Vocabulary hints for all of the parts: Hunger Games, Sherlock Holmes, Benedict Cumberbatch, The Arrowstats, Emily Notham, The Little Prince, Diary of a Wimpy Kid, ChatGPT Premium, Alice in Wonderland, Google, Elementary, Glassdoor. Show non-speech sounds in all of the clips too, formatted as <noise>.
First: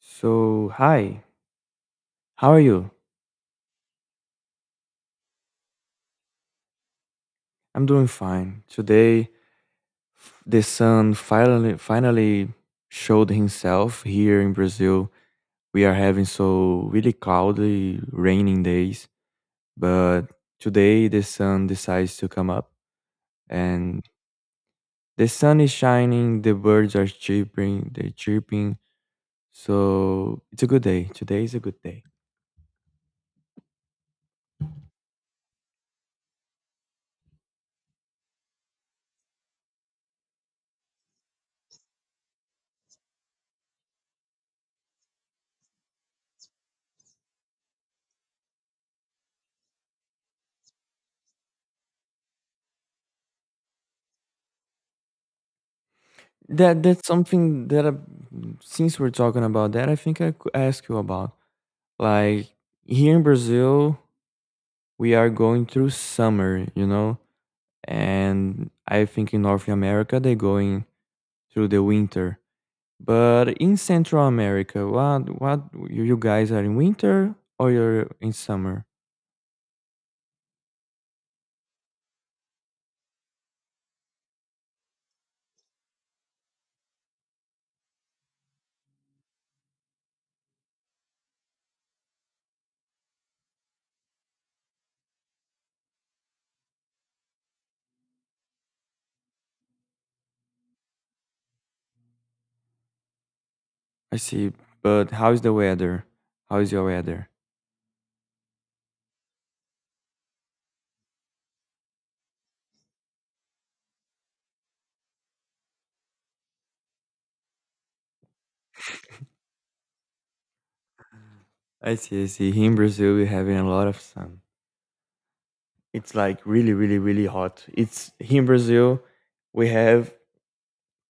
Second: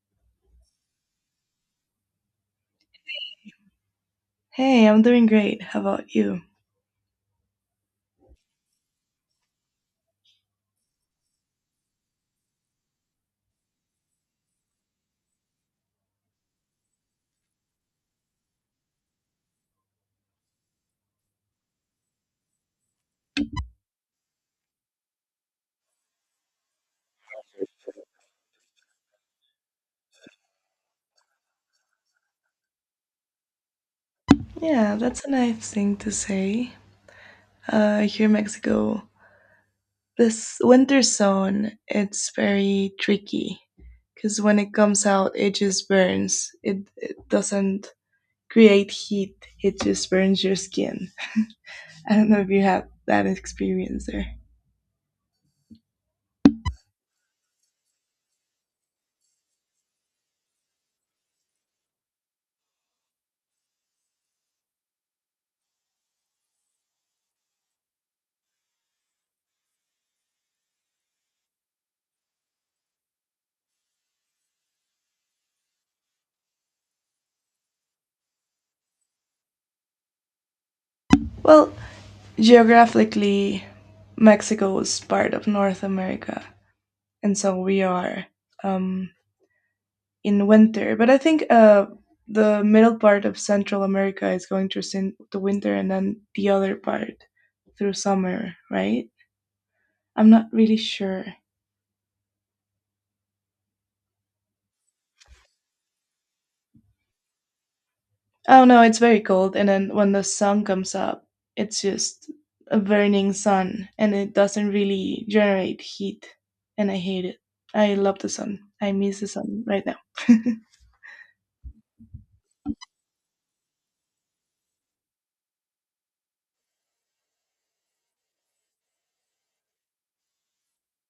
So, hi. How are you? Hey, I'm doing great. How about you? I'm doing fine. Today, the sun finally showed himself here in Brazil. We are having so really cloudy, raining days, but today the sun decides to come up and the sun is shining, the birds are chirping, they're chirping. So, it's a good day. Today is a good day. Yeah, that's a nice thing to say. Here in Mexico, this winter zone, it's very tricky because when it comes out, it just burns. It doesn't create heat, it just burns your skin. <laughs> I don't know if you have that experience there. That's something that since we're talking about that, I think I could ask you about. Like here in Brazil, we are going through summer, you know, and I think in North America they're going through the winter. But in Central America, what, you guys, are in winter or you're in summer? Well, geographically, Mexico was part of North America, and so we are um, in winter. But I think the middle part of Central America is going through the winter, and then the other part through summer, right? I'm not really sure. I see. But how is the weather? How is your weather? Oh no, it's very cold, and then when the sun comes up, it's just a burning sun, and it doesn't really generate heat, and I hate it. I love the sun. I miss the sun right now. I see, I see. Here in Brazil, we're having a lot of sun. It's like really, really, really hot. It's, here in Brazil, we have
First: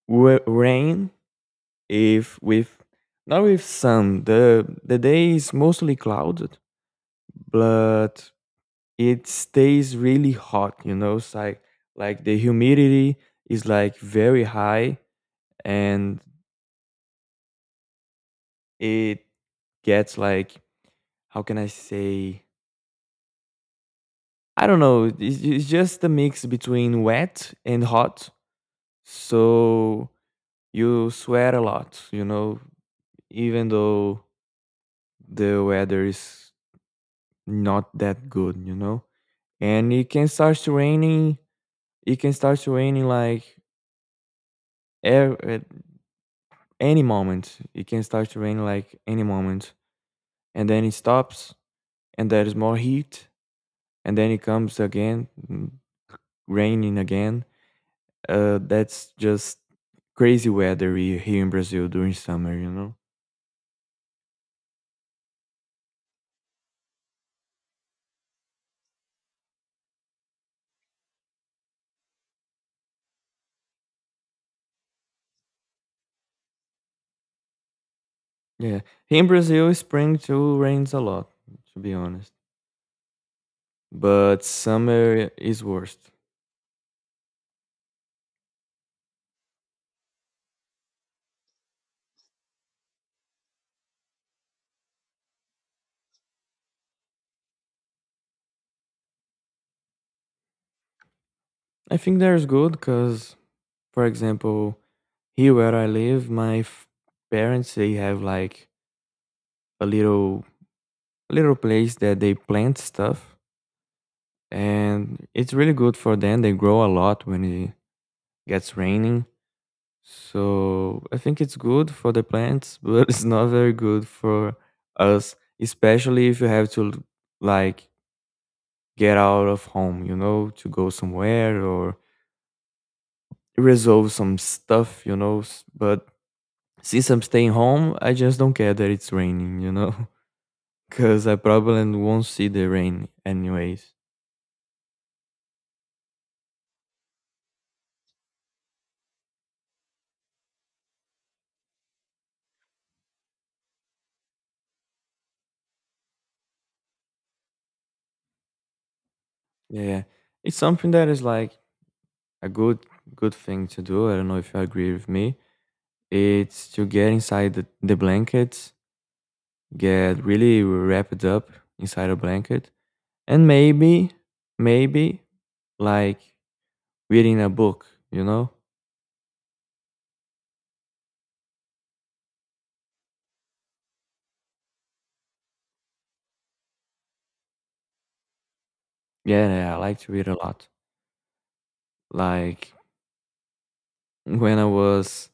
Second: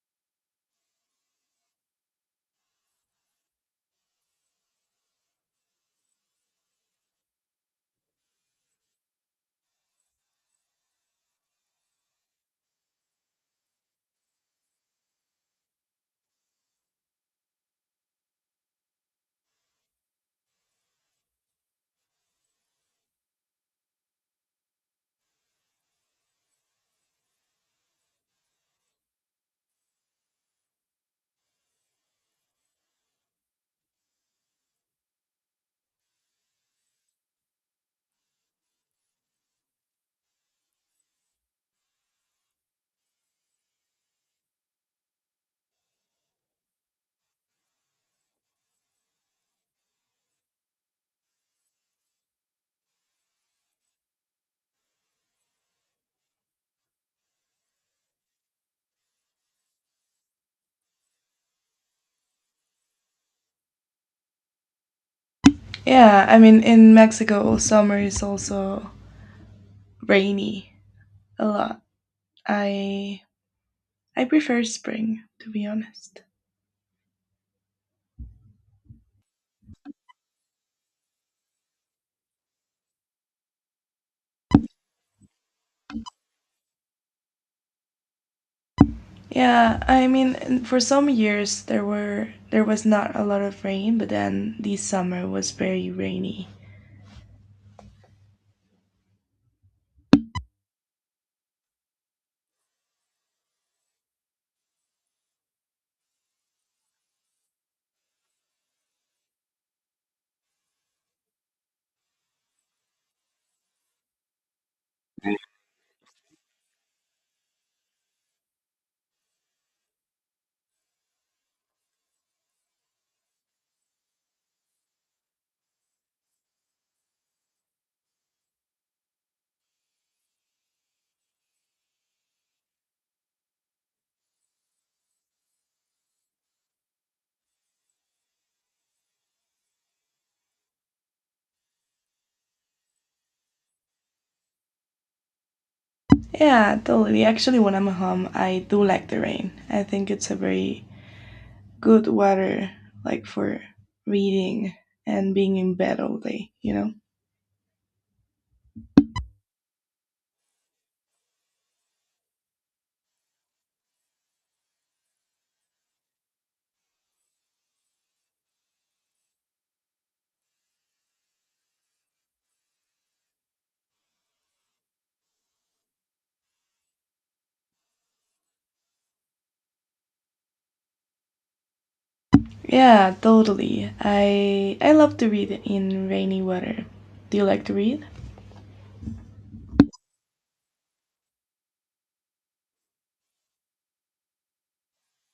rain. If with not with sun, the day is mostly clouded, but it stays really hot, you know, it's like the humidity is like very high and it gets like, how can I say? I don't know. It's just a mix between wet and hot. So you sweat a lot, you know, even though the weather is not that good, you know? And it can start to raining. It can start to raining like at any moment. It can start to rain like any moment, and then it stops, and there is more heat, and then it comes again, raining again. That's just crazy weather here in Brazil during summer. You know, Yeah, I mean, in Mexico, summer is also rainy a lot. I I prefer spring, to be honest. yeah. Here in Brazil, spring too rains a lot, to be honest, but summer is worst. Yeah, I mean, for some years there was not a lot of rain, but then this summer was very rainy. I think there's good because, for example, here where I live, my parents, they have like a little place that they plant stuff, and it's really good for them. They grow a lot when it gets raining, so I think it's good for the plants, <laughs> but it's not very good for us, especially if you have to, like, get out of home, you know, to go somewhere or resolve some stuff, you know. But since I'm staying home, I just don't care that it's raining, you know, <laughs> because I probably won't see the rain anyways. Yeah, totally. Actually, when I'm home, I do like the rain. I think it's a very good weather, like for reading and being in bed all day, you know? Yeah, it's something that is like a good thing to do. I don't know if you agree with me. It's to get inside the blankets, get really wrapped up inside a blanket, and maybe like reading a book, you know? Yeah, totally. I love to read in rainy weather. Do you like to read? Yeah, yeah, I like to read a lot. Like when I was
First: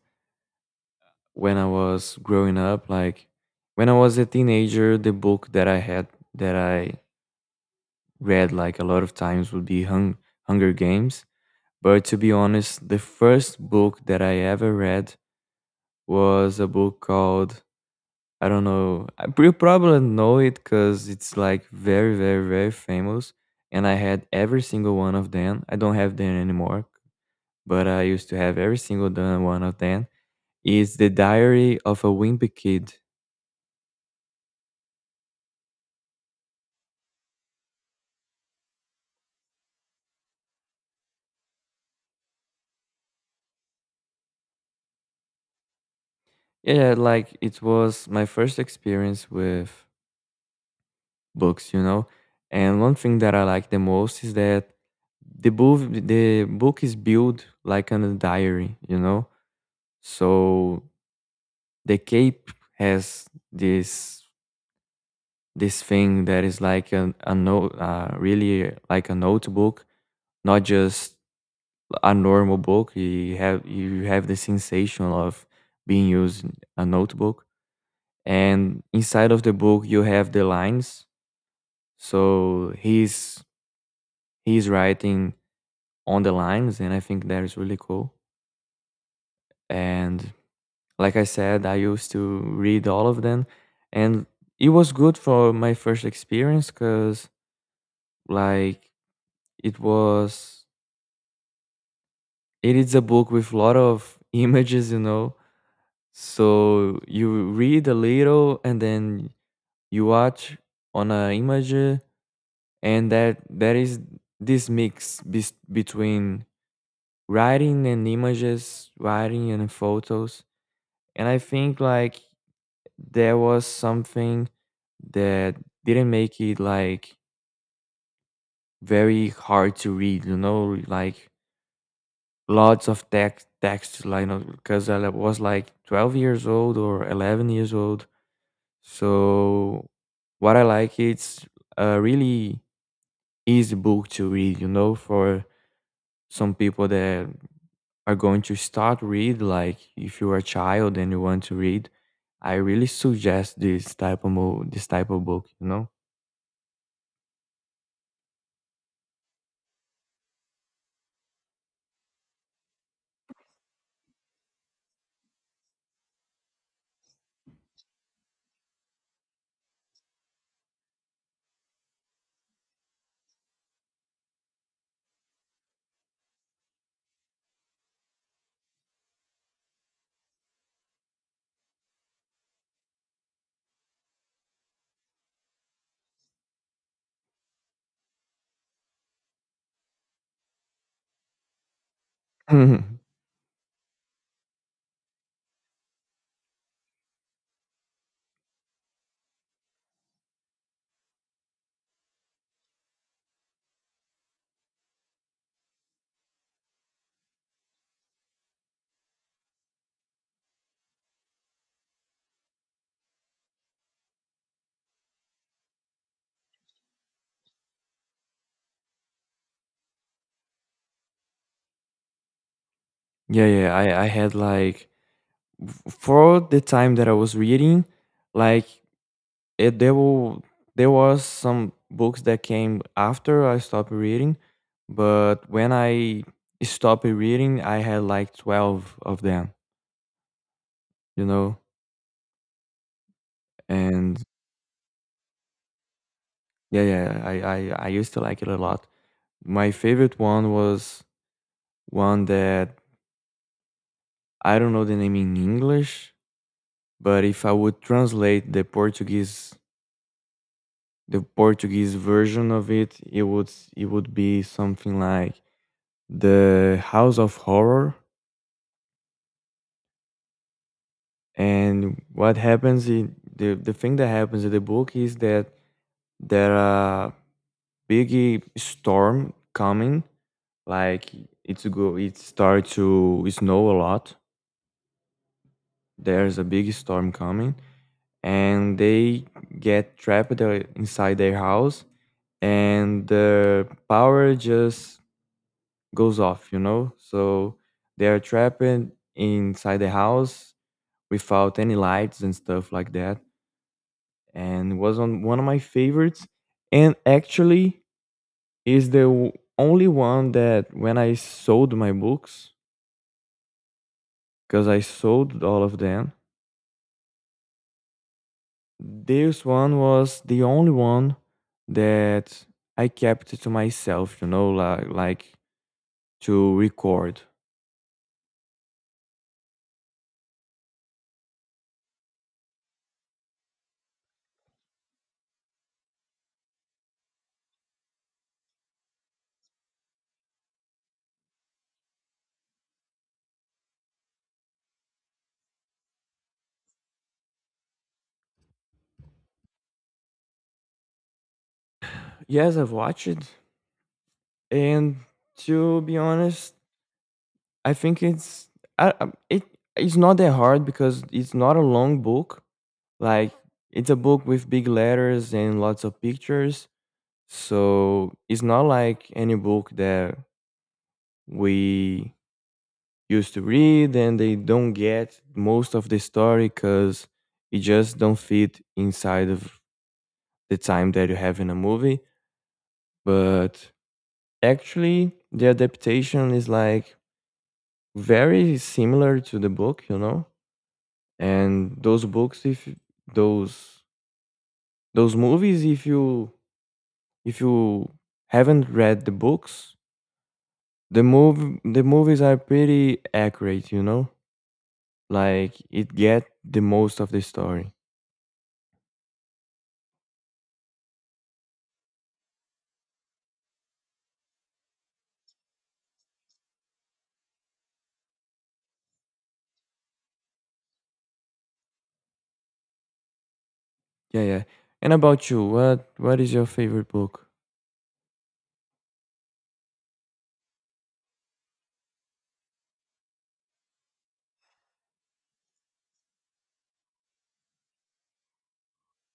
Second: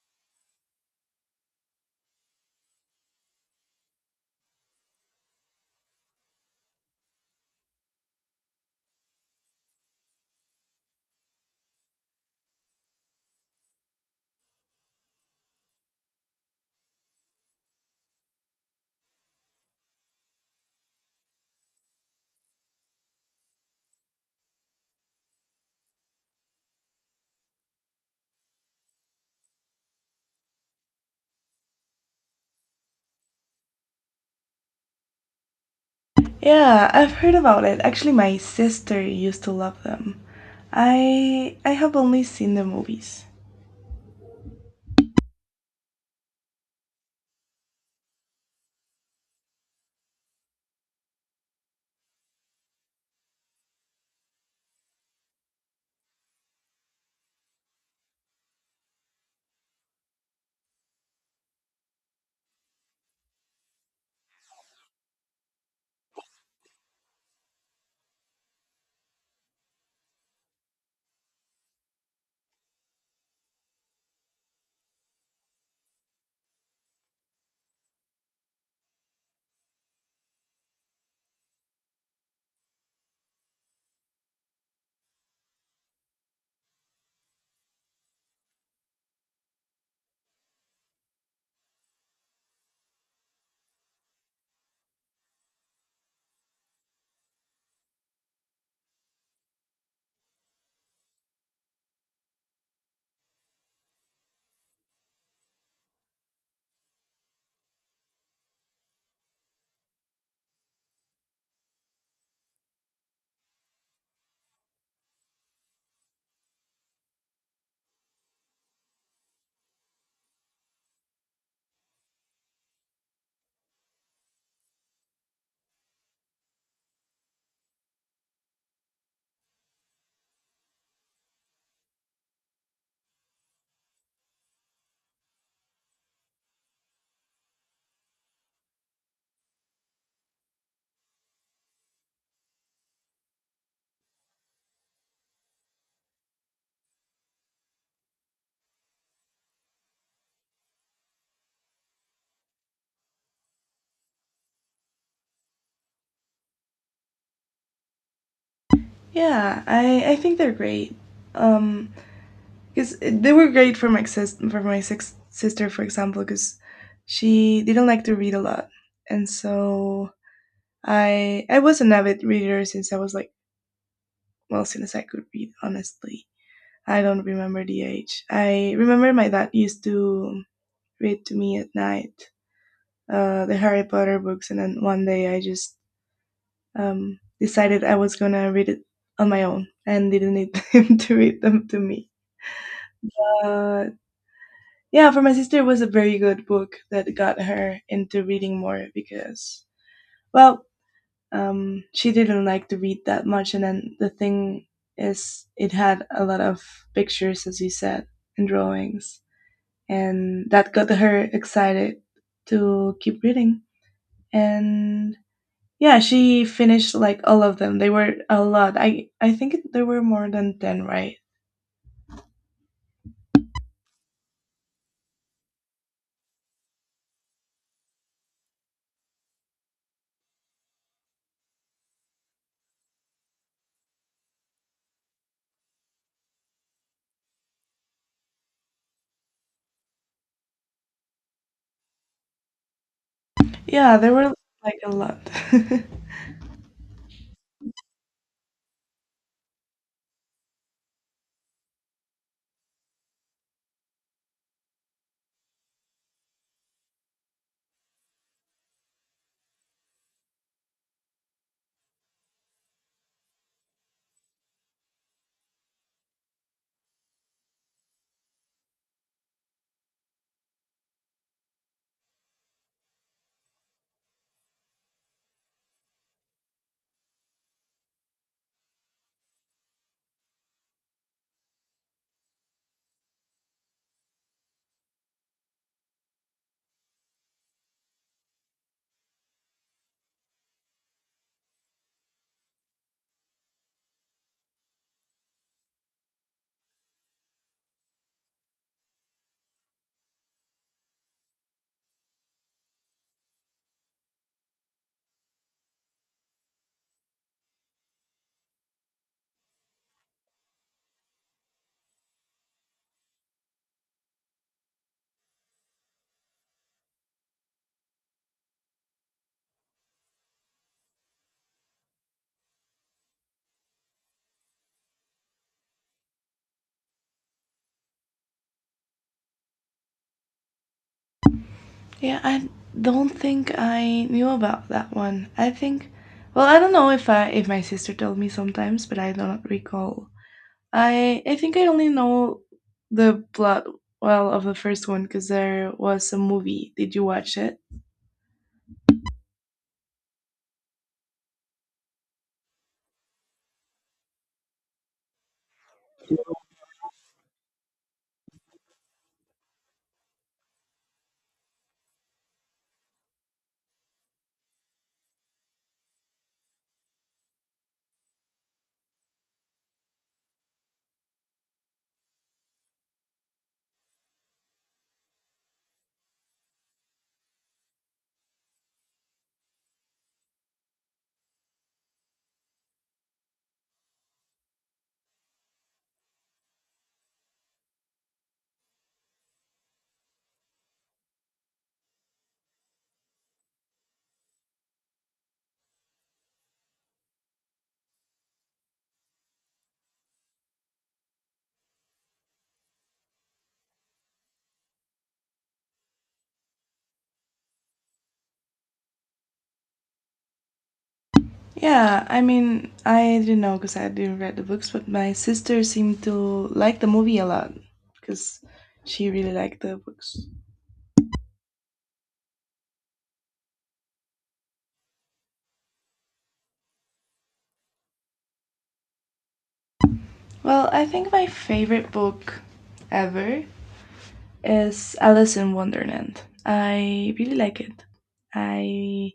when I was growing up. Like when I was a teenager, the book that I had that I read like a lot of times would be Hunger Games. But to be honest, the first book that I ever read was a book called, I don't know. I probably know it because it's like very, very, very famous. And I had every single one of them. I don't have them anymore, but I used to have every single one of them. It's the Diary of a Wimpy Kid. Yeah, I've heard about it. Actually, my sister used to love them. I have only seen the movies. Yeah, like it was my first experience with books, you know. And one thing that I like the most is that the book is built like on a diary, you know. So the cape has this this thing that is like a note, really like a notebook, not just a normal book. You have the sensation of being using a notebook, and inside of the book you have the lines. So he's writing on the lines, and I think that is really cool. And like I said, I used to read all of them, and it was good for my first experience because, like, it was it is a book with a lot of <laughs> images, you know. So you read a little, and then you watch on an image, and that there is this mix between writing and images, writing and photos. And I think like there was something that didn't make it like very hard to read, you know, like lots of text like because I was like 12 years old or 11 years old. So what I like it's a really easy book to read, you know, for some people that are going to start read, like if you're a child and you want to read, I really suggest this type of this type of book, you know. Yeah, I think they're great. Um, because they were great for my sis for my six sister, for example, because she didn't like to read a lot, and so I was an avid reader since I was like, well, since I could read. Honestly, I don't remember the age. I remember my dad used to read to me at night, the Harry Potter books, and then one day I just decided I was gonna read it on my own and didn't need him <laughs> to read them to me. <laughs> Mhm. Uh, yeah, for my sister, it was a very good book that got her into reading more because, well, she didn't like to read that much. And then the thing is, it had a lot of pictures, as you said, and drawings. And that got her excited to keep reading. And yeah, she finished like all of them. They were a lot. I think there were more than 10, right? Yeah, yeah, I had like, for the time that I was reading, like it, there were, there was some books that came after I stopped reading, but when I stopped reading I had like 12 of them, you know. Yeah, there And were like a lot. <laughs> yeah yeah i i, I used to like it a lot. My favorite one was one that I don't know the name in English, but if I would translate the Portuguese version of it, it would be something like the House of Horror. And what happens in the thing that happens in the book is that there are big storm coming, like it's go it starts to snow a lot. There's a big storm coming and they get trapped inside their house, and the power just goes off, you know. So they are trapped inside the house without any lights and stuff like that, and it was on one of my favorites. And actually is the only one that when I sold my books, because I sold all of them, this one was the only one that I kept to myself, you know, like, to record. Yeah, I don't think I knew about that one. I think, well, I don't know if my sister told me sometimes, but I don't recall. I think I only know the plot, well, of the first one because there was a movie. Did you watch it? Yes, I've watched it, and to be honest, I think it's, I, I- it it's not that hard because it's not a long book. Like it's a book with big letters and lots of pictures, so it's not like any book that we used to read and they don't get most of the story because it just don't fit inside of the time that you have in a movie. But actually the adaptation is like very similar to the book, you know. And those books, if those those movies, if you, if you haven't read the books, the movies are pretty accurate, you know, like it get the most of the story. Yeah, I mean, I didn't know because I didn't read the books, but my sister seemed to like the movie a lot because she really liked the books. Yeah, yeah. And about you, what is your favorite book? Well, I think my favorite book ever is Alice in Wonderland. I really like it. I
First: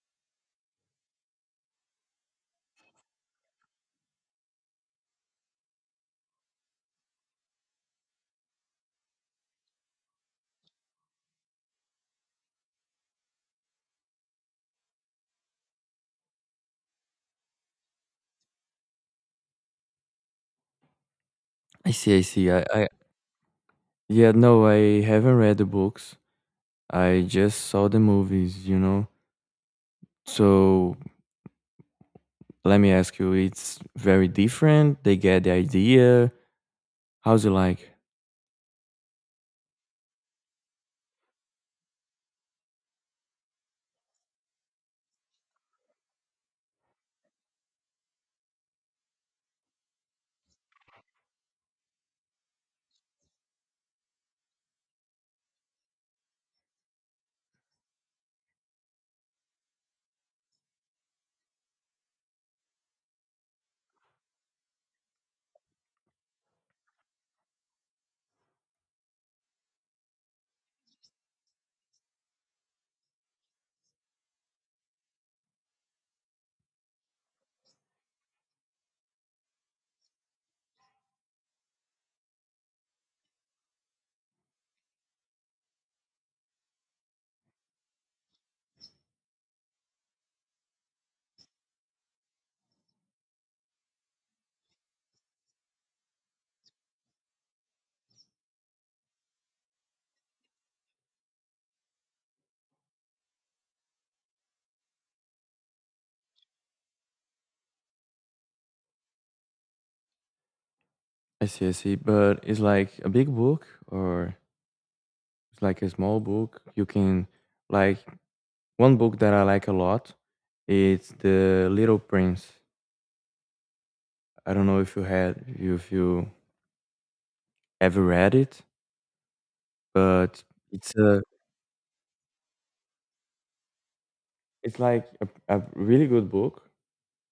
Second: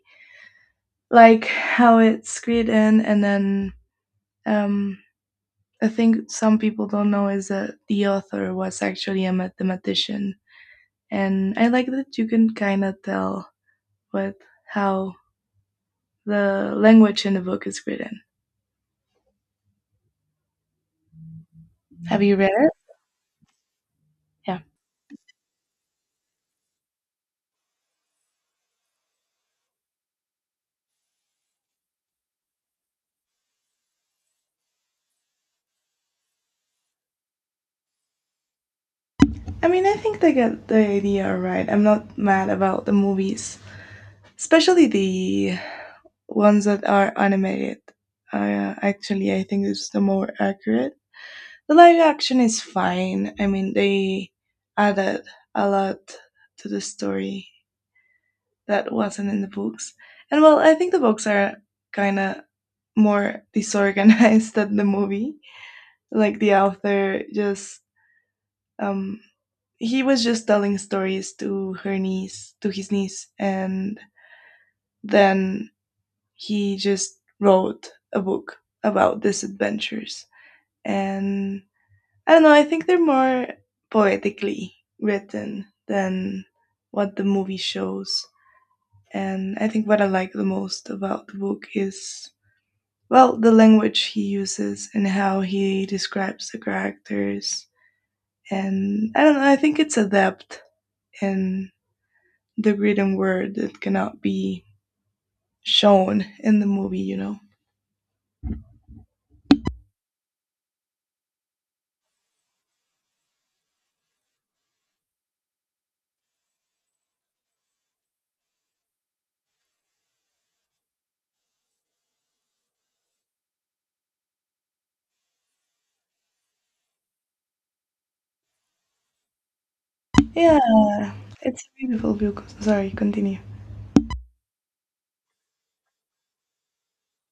like how it's created in, and then, um, I think some people don't know is that the author was actually a mathematician, and I like that you can kind of tell what how the language in the book is written. I see, I Have you read see. I, it? I yeah, Yeah. no, I haven't read the books. I just saw the movies, you know. So let me ask you, it's very different. They get the idea. How's it like? I mean, I think they get the idea right. I'm not mad about the movies, especially the ones that are animated. Actually, I think it's the more accurate. The live action is fine. I mean, they added a lot to the story that wasn't in the books. And, well, I think the books are kind of more disorganized <laughs> than the movie. Like the author just, um, he was just telling stories to her niece, to his niece, and then he just wrote a book about these adventures. And I don't know, I think they're more poetically written than what the movie shows. And I think what I like the most about the book is, well, the language he uses and how he describes the characters. And I don't know, I think it's adept, and the written word that cannot be shown in the movie, you know? I see, I see. But it's like a big book or it's like a small book. You can, like, one book that I like a lot. It's The Little Prince. I don't know if you had, if you ever read it. But Yeah, it's a, it's a beautiful book. Sorry, continue. it's like a really good book.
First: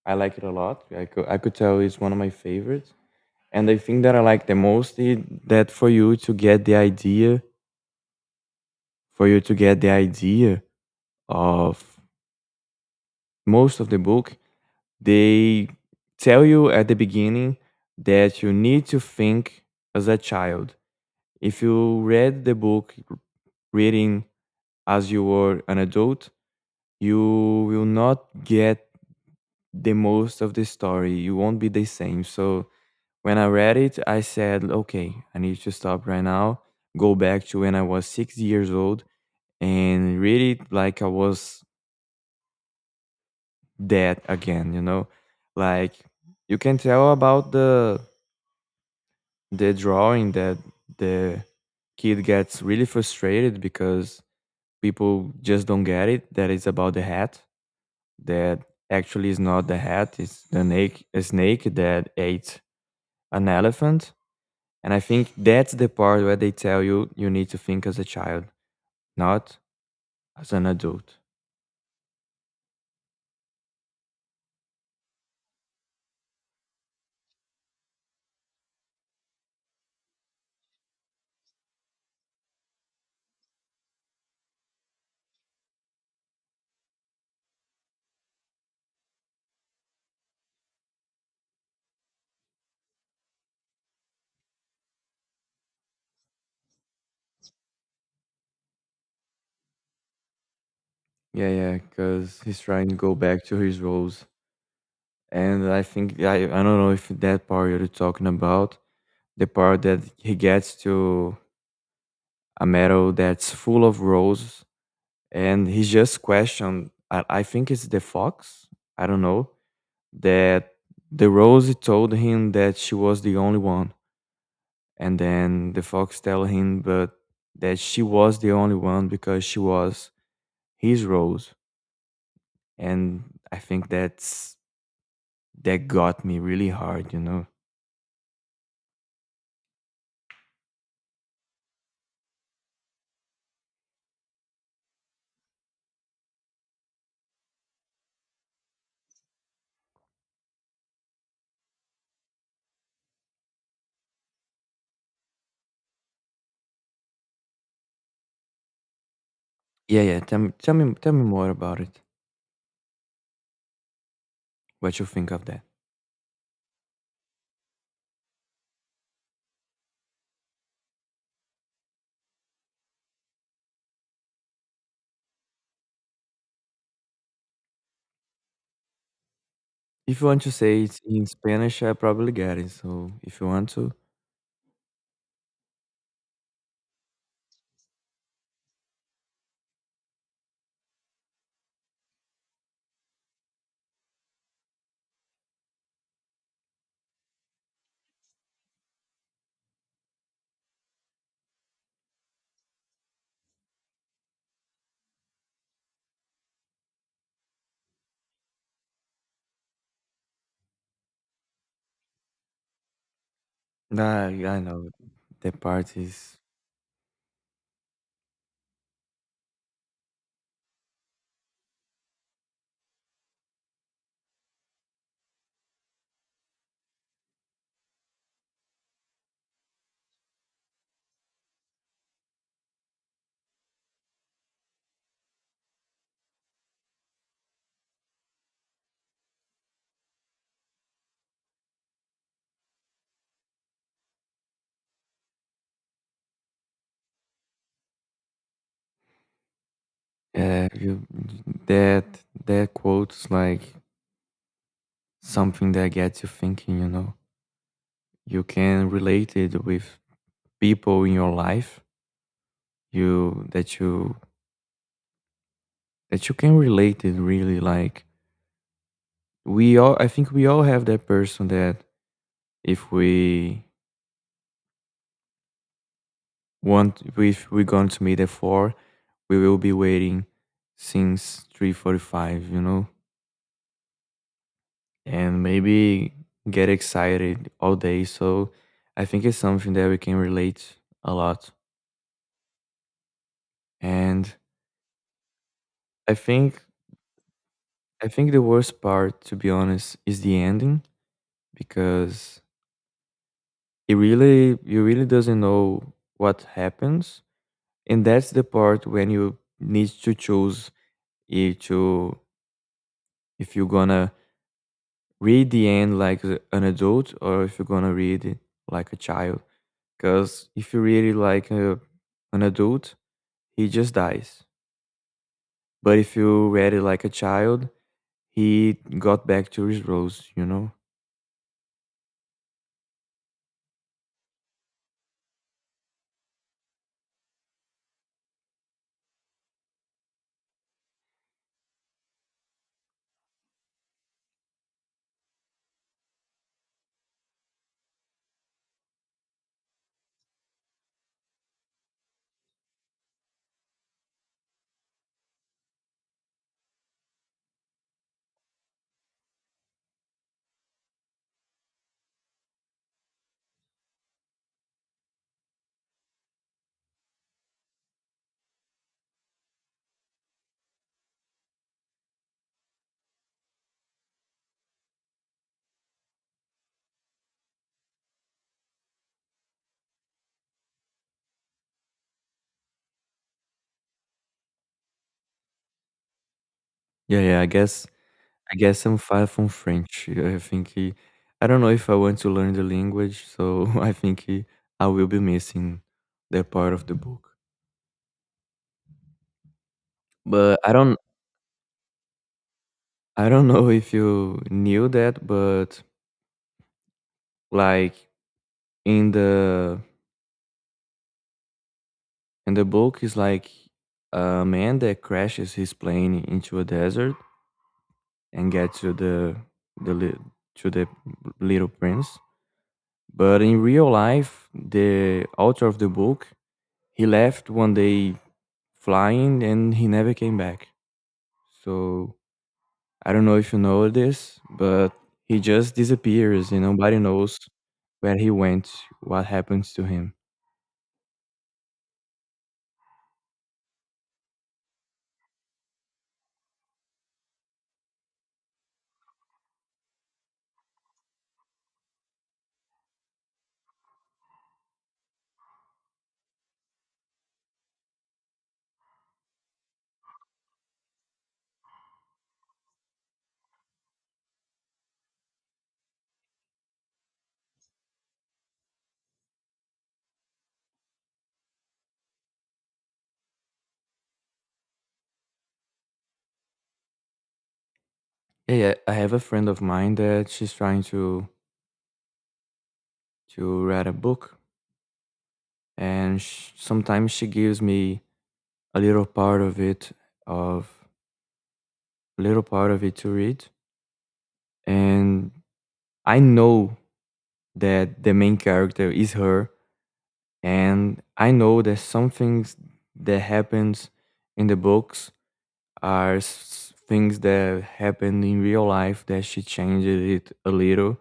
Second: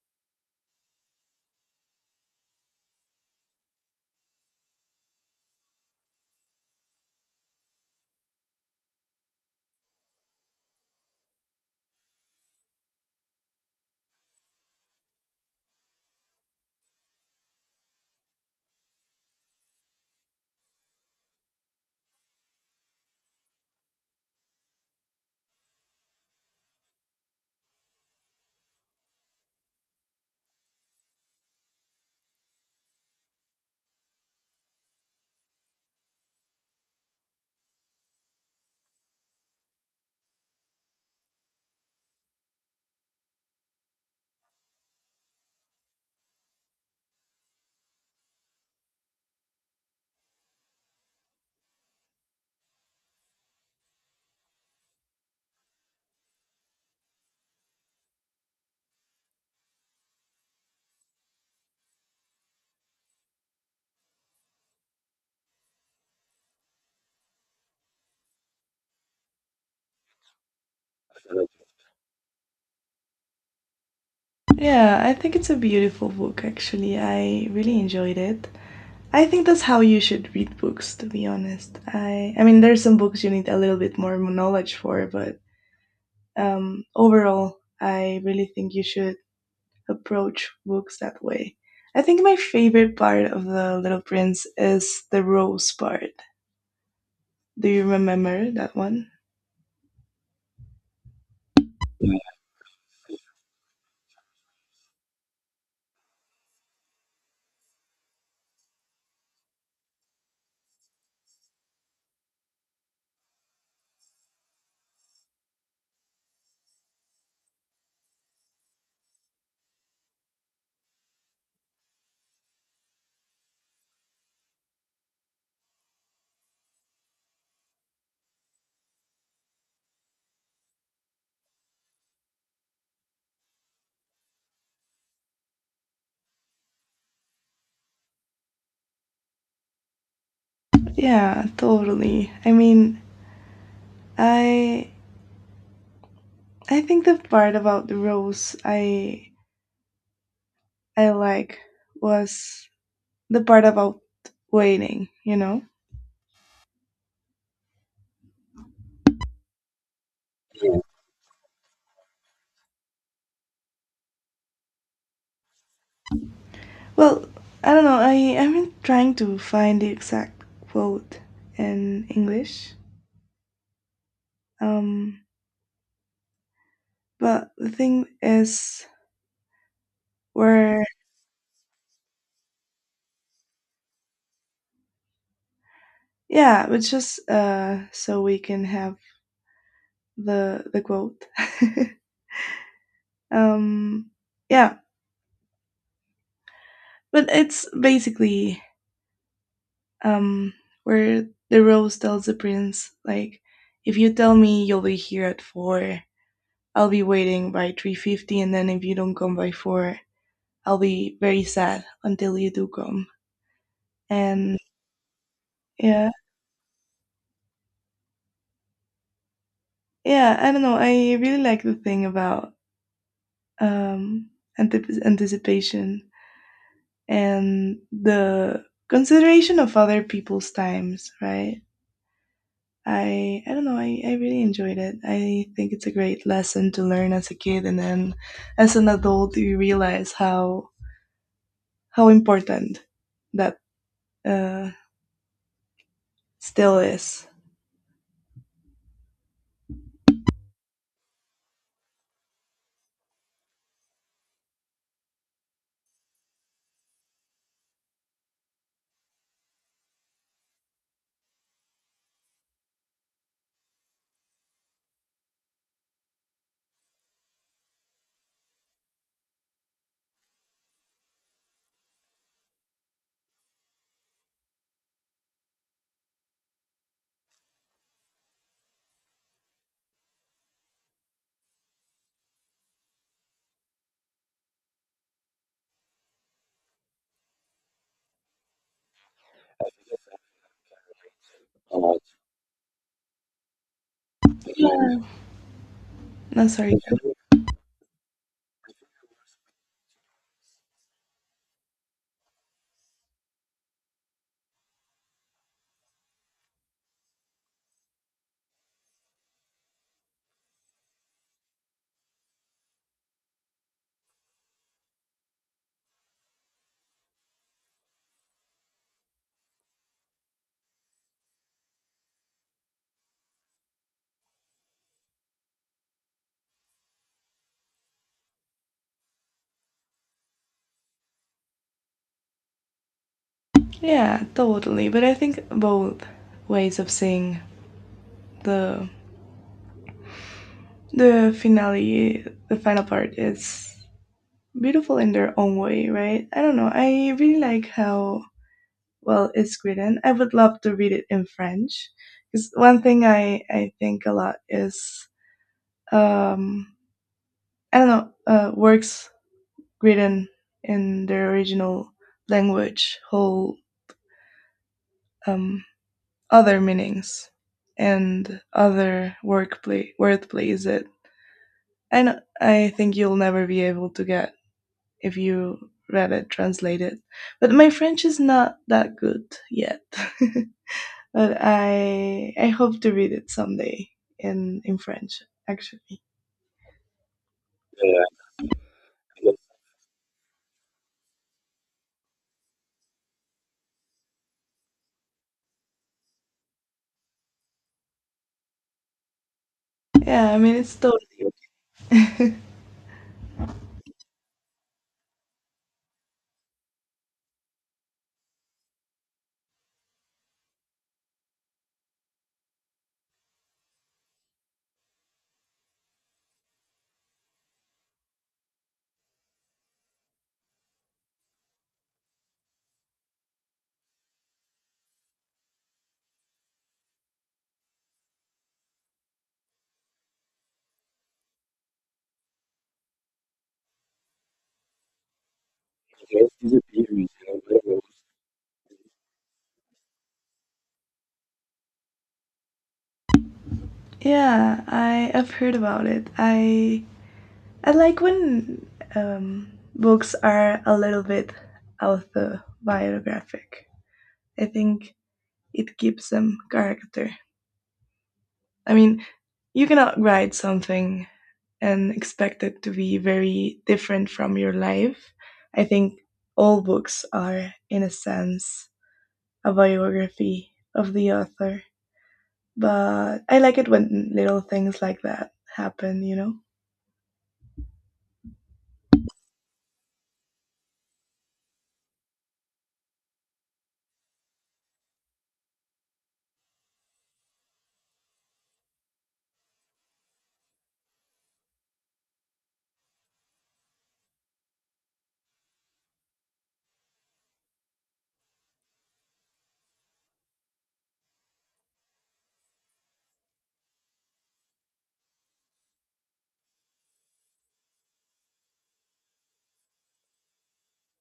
I like it a lot. I could tell it's one of my favorites. And the thing that I like the most is that for you to get the idea of most of the book, they tell you at the beginning that you need to think as a child. If you read the book reading as you were an adult, you will not get the most of the story. You won't be the same. So when I read it, I said, okay, I need to stop right now, go back to when I was 6 years old and read it like I was dead again, you know? Like you can tell about the drawing that the kid gets really frustrated because people just don't get it that it's about the hat, that actually is not the hat, it's the a snake that ate an elephant. And I think that's the part where they tell you you need to think as a child, not as an adult. Yeah, I think it's a beautiful book, actually. I really enjoyed it. I think that's how you should read books, to be honest. I mean there's some books you need a little bit more knowledge for, but overall I really think you should approach books that way. I think my favorite part of The Little Prince is the rose part. Do you remember that one? Yeah, yeah, Yeah, because he's trying to go back to his roles. And I think, I don't know if that part you're talking about, the part that he gets to a meadow that's full of roses, and he's just questioned, I think it's the fox, I don't know, that the rose told him that she was the only one. And then the fox tell him, but that she was the only one because she was his rose. And I think that got me really hard, you know? yeah, totally. I mean, I I think the part about the rose, I like was the part about waiting, you know? Yeah, yeah, tell me more about it, what you think of that. Well, I don't know. I've been trying to find the exact quote in English. Um, but the thing is, If you want to we're say it in Spanish, I probably get it. So if you want to. yeah, but just, so we can have the quote. <laughs> um, yeah, but it's basically, um, where the rose tells the prince, like, if you tell me you'll be here at 4, I'll be waiting by 3:50, and then if you don't come by 4, I'll be very sad until you do come. Nah, And I know. That part yeah, is. yeah, I don't know. I really like the thing about, um, anticipation and the consideration of other people's times, right? I don't know. I really enjoyed it. I think it's a great lesson to learn as a kid, and then as an adult, you realize how important that, uh, still is. Yeah, you that that quote is like something that gets you thinking. You can relate it with people in your life, you that you that you can relate it, really, like, we all, I think we all have that person that, if we want if we're going to meet at 4, we will be waiting since 3:45, and maybe get excited all day. So I think it's something that we can relate a lot. And Yeah. i No, think sorry. I think the worst part, to be honest, is the ending, because it really you really doesn't know what happens. And that's the part when you need to choose if to if you're gonna read the end like an adult, or if you're gonna read it like a child. Because if you read it like an adult, he just dies. But if you read it like a child, he got back to his rose. Yeah, totally. But I think both ways of seeing the the finale, the final part, is beautiful in their own way, right? I don't know. I really like how well it's written. I would love to read it in French because one thing I think a lot is, um, I don't know, works written in their original language hold, um, other meanings and other work play word plays that I know, I think you'll never be able to get if you read it translated. But my French is not that good yet. <laughs> But I hope to read it someday in French, actually. Yeah, yeah, I guess. Yeah, I guess I'm far from French. <laughs> I think I don't know if I want to learn the language, so <laughs> I think I will be missing that part of the book. yeah, I mean But I it's don't totally, I don't know if you knew that, but, like, in the in the book is like a man that crashes his plane into a desert and gets to the li- the little prince. But in real life, the author of the book, he left one day flying and he never came back. So I don't know if you know this, but he just disappears and nobody knows well, where he went, what happens to him. yeah. I've heard about it. I like when, books are a little bit autobiographic. I think it gives them character. I mean, you cannot write something and expect it to be very different from your life. I think all books are, in a sense, a biography of the author. But I like it when little things like that happen, you know? Yeah, yeah, I have a friend of mine that she's trying to write a book, and sh sometimes she gives me a little part of it of to read, and I know that the main character is her, and I know that some things that happens in the books are things that happened in real life that she changed it a little,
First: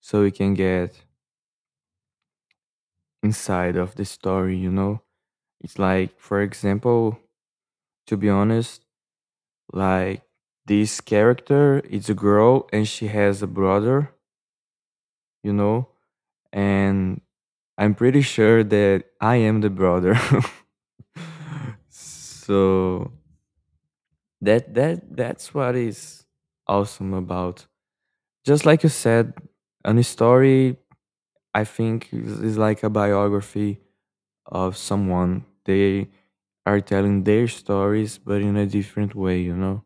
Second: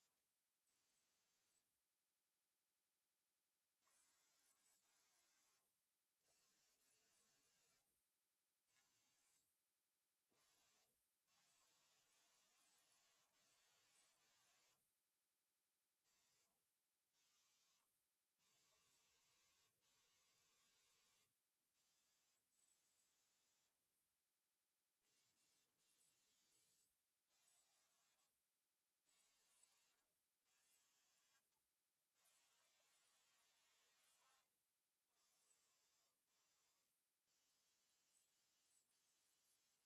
so we can get inside of the story. It's like, for example, to be honest, like, this character is a girl and she has a brother, you know? And I'm pretty sure that I am the brother. <laughs> So that's what is awesome about. Just like you said, a story, I think is like a biography of someone. They are telling their stories, but in a different way, you know?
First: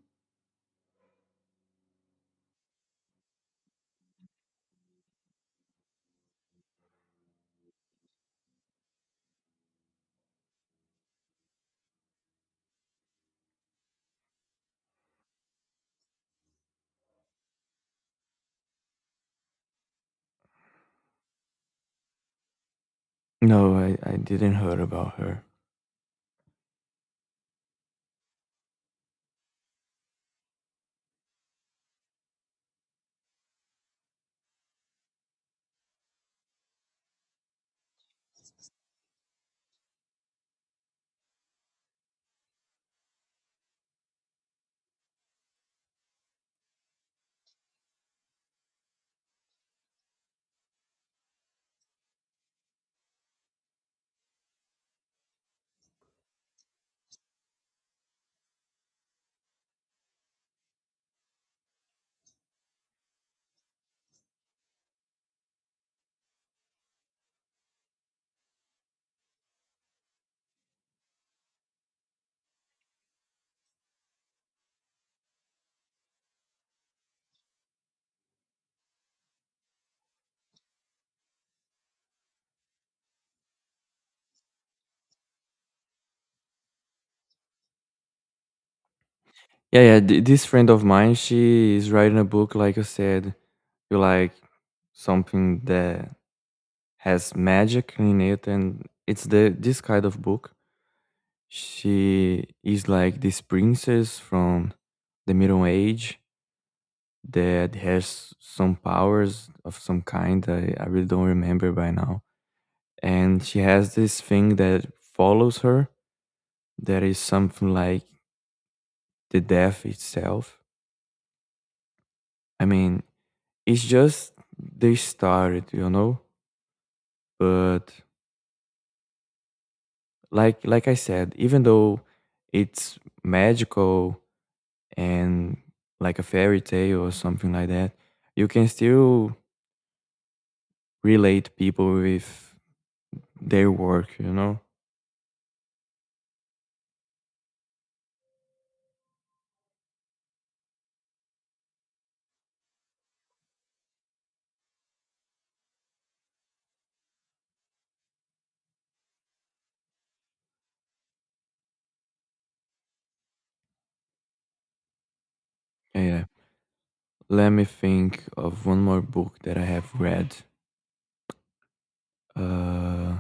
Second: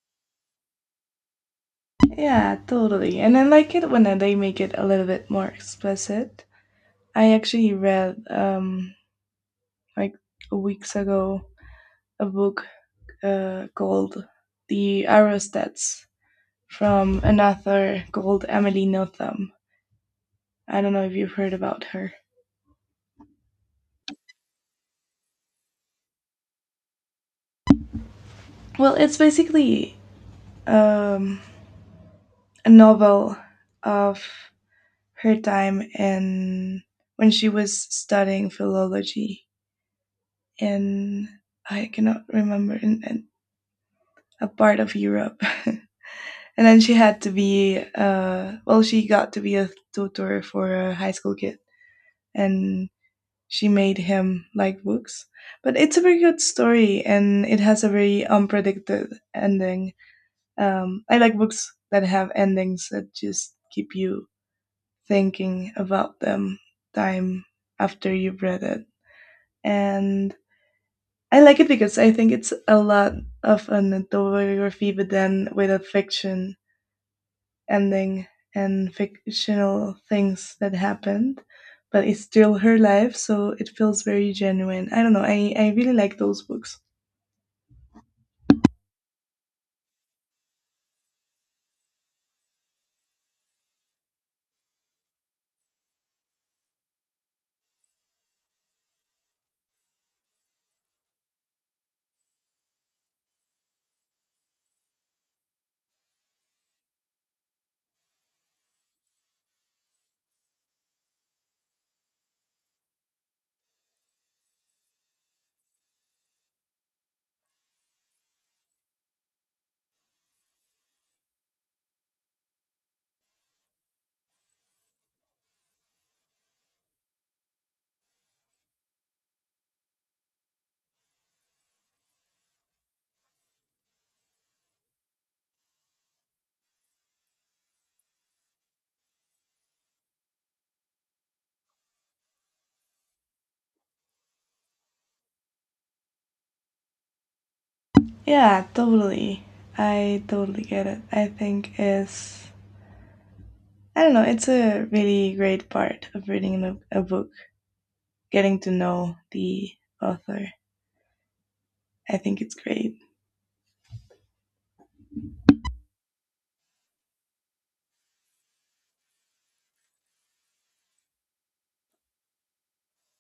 Yeah, totally. And I like it when they make it a little bit more explicit. I actually read, like, a weeks ago, a book, called The Arrowstats, from an author called Emily Notham. I don't know if you've heard about her. No, I didn't heard about her. Well, it's basically, um, a novel of her time in, when she was studying philology in, I cannot remember, in a part of Europe, <laughs> and then she had to be, well, she got to be a tutor for a high school kid, and she made him like books. But it's a very good story, and it has a very unpredicted ending. I like books that have endings that just keep you thinking about them time after you've read it. And I like it because I think it's a lot of an autobiography, but then with a fiction ending and fictional things that happened. But it's still her life, so it feels very genuine. I don't know. I really like those books. Yeah, yeah. This friend of mine, she is writing a book, like you said, you like something that has magic in it, and it's the this kind of book. She is like this princess from the Middle Age that has some powers of some kind. I really don't remember by now. And she has this thing that follows her, that is something like the death itself. I mean, it's just they started, you know? But like I said, even though it's magical and, like, a fairy tale or something like that, you can still relate people with their work, you know? Yeah, totally. I totally get it. I think is I don't know. It's a really great part of reading a book, getting to know the author. I think it's great. Yeah. Let me think of one more book that I have read. Uh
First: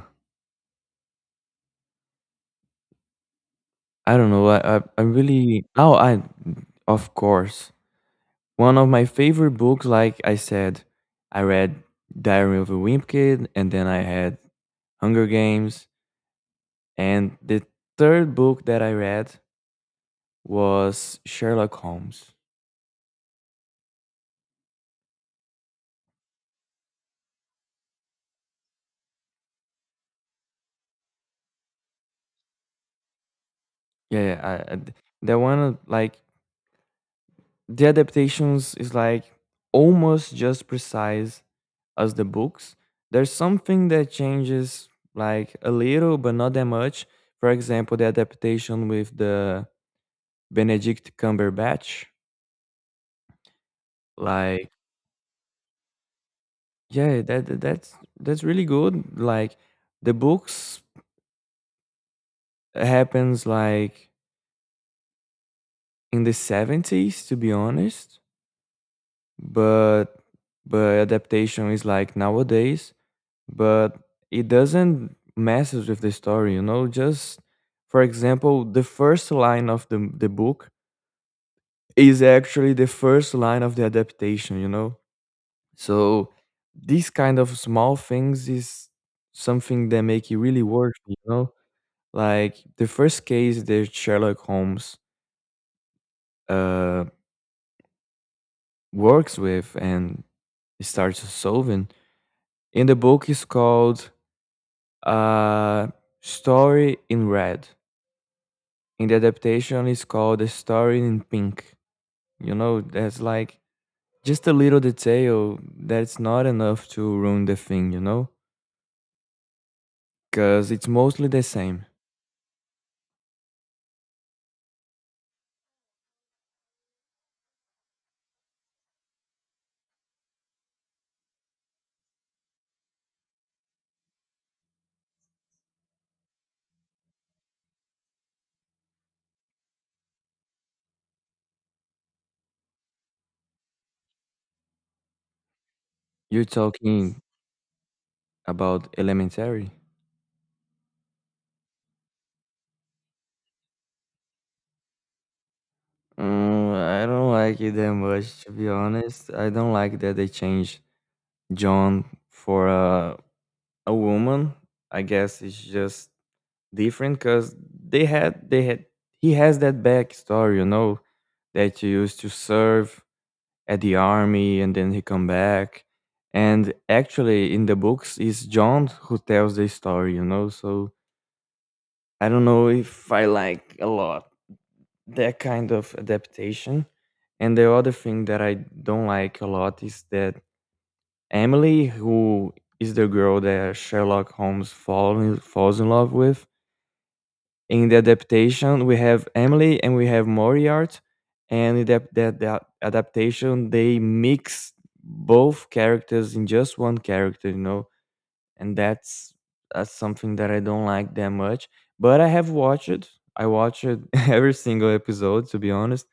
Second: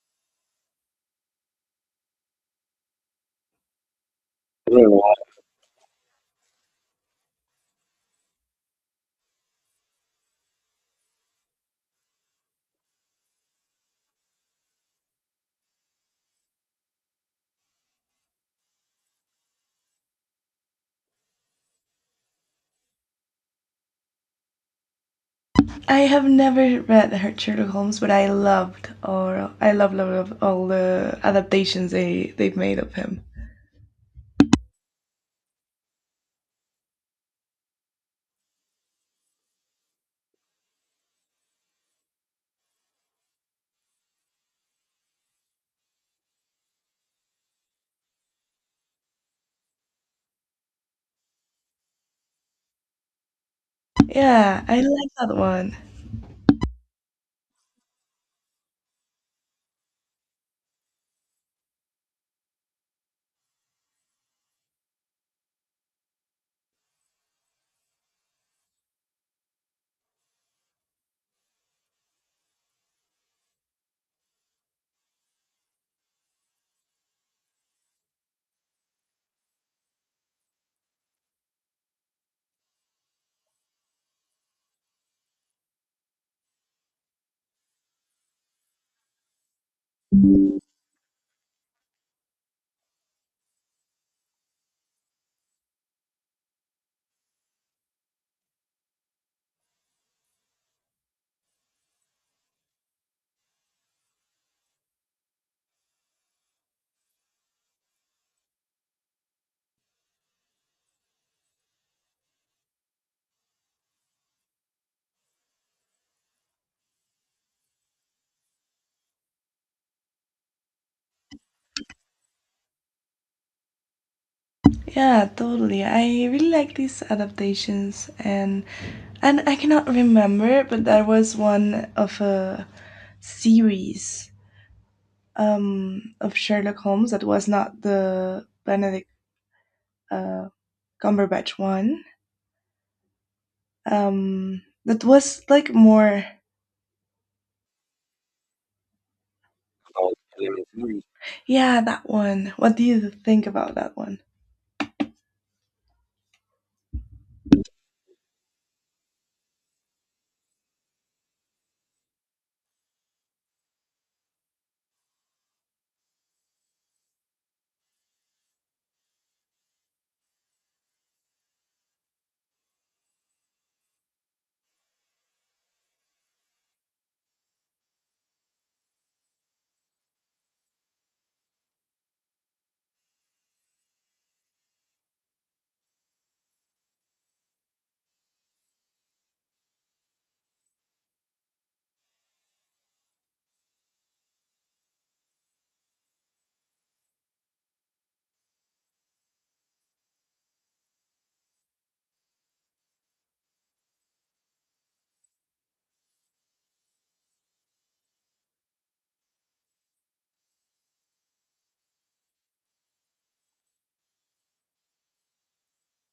I don't know. I really. Oh, I, of course. One of my favorite books, like I said, I read Diary of a Wimp Kid, and then I had Hunger Games, and the third book that I read was Sherlock Holmes. I have never read her Sherlock Holmes, but I loved, or I love love love all the adaptations they've made of him. Yeah, yeah, that one, like, the adaptations is like almost just precise as the books. There's something that changes, like, a little, but not that much. For example, the adaptation with the Benedict Cumberbatch, Yeah, like. I like that one. Yeah, that's really good. Like, the books happens like in the 70s, to be honest, but but adaptation is like nowadays, but it doesn't messes with the story, you know? Just for example, the first line of the book is actually the first line of the adaptation, you know? So these kind of small things is something that make it really work, you know? Like, the first case that Sherlock Holmes uh, works with and starts solving in the book is called, uh, Story in Red. In the adaptation is called A Story in Pink. You know, that's like just a little detail that's not enough to ruin the thing, you know? Because it's mostly the same. Yeah, totally. I really like these adaptations, and I cannot remember, but there was one of a series, of Sherlock Holmes that was not the Benedict, uh, Cumberbatch one. That was like more. You're talking about Elementary. Yeah, that one. What do you think about that one? Mm, I don't like it that much, to be honest. I don't like that they changed John for a woman. I guess it's just different because they had he has that backstory, that he used to serve at the army and then he come back. And actually, in the books, it's John who tells the story. So I don't know if I like a lot that kind of adaptation. And the other thing that I don't like a lot is that Emily, who is the girl that Sherlock Holmes falls in love with, in the adaptation we have Emily and we have Moriarty, and in that adaptation they mix both characters in just one character, and that's something that I don't like that much. But I have watched it. I watched <laughs> every single episode, to be honest,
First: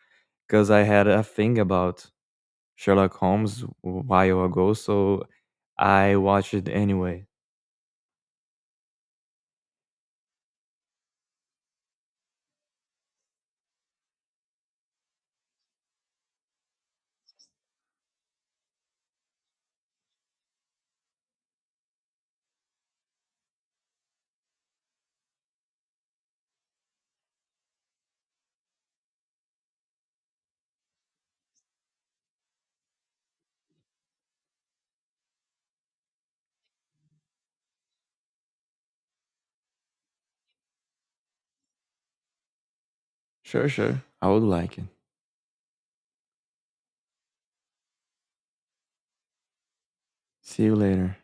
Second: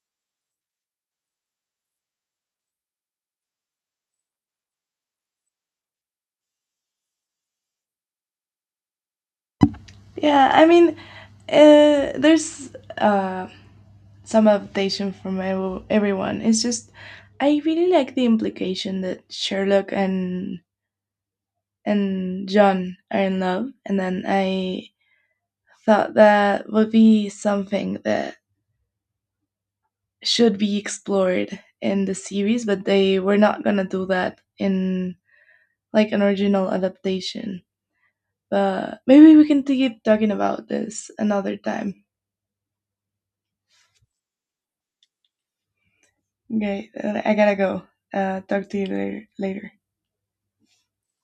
'cause I had a thing about Sherlock Holmes a while ago, so I watched it anyway. Yeah, I mean, there's, uh, some adaptation from everyone. It's just I really like the implication that Sherlock and John are in love, and then I thought that would be something that should be explored in the series, but they were not gonna do that in, like, an original adaptation. But maybe we can keep talking about this another time. Sure, sure. I would like it. Okay, I gotta go. Talk to you later. See you later.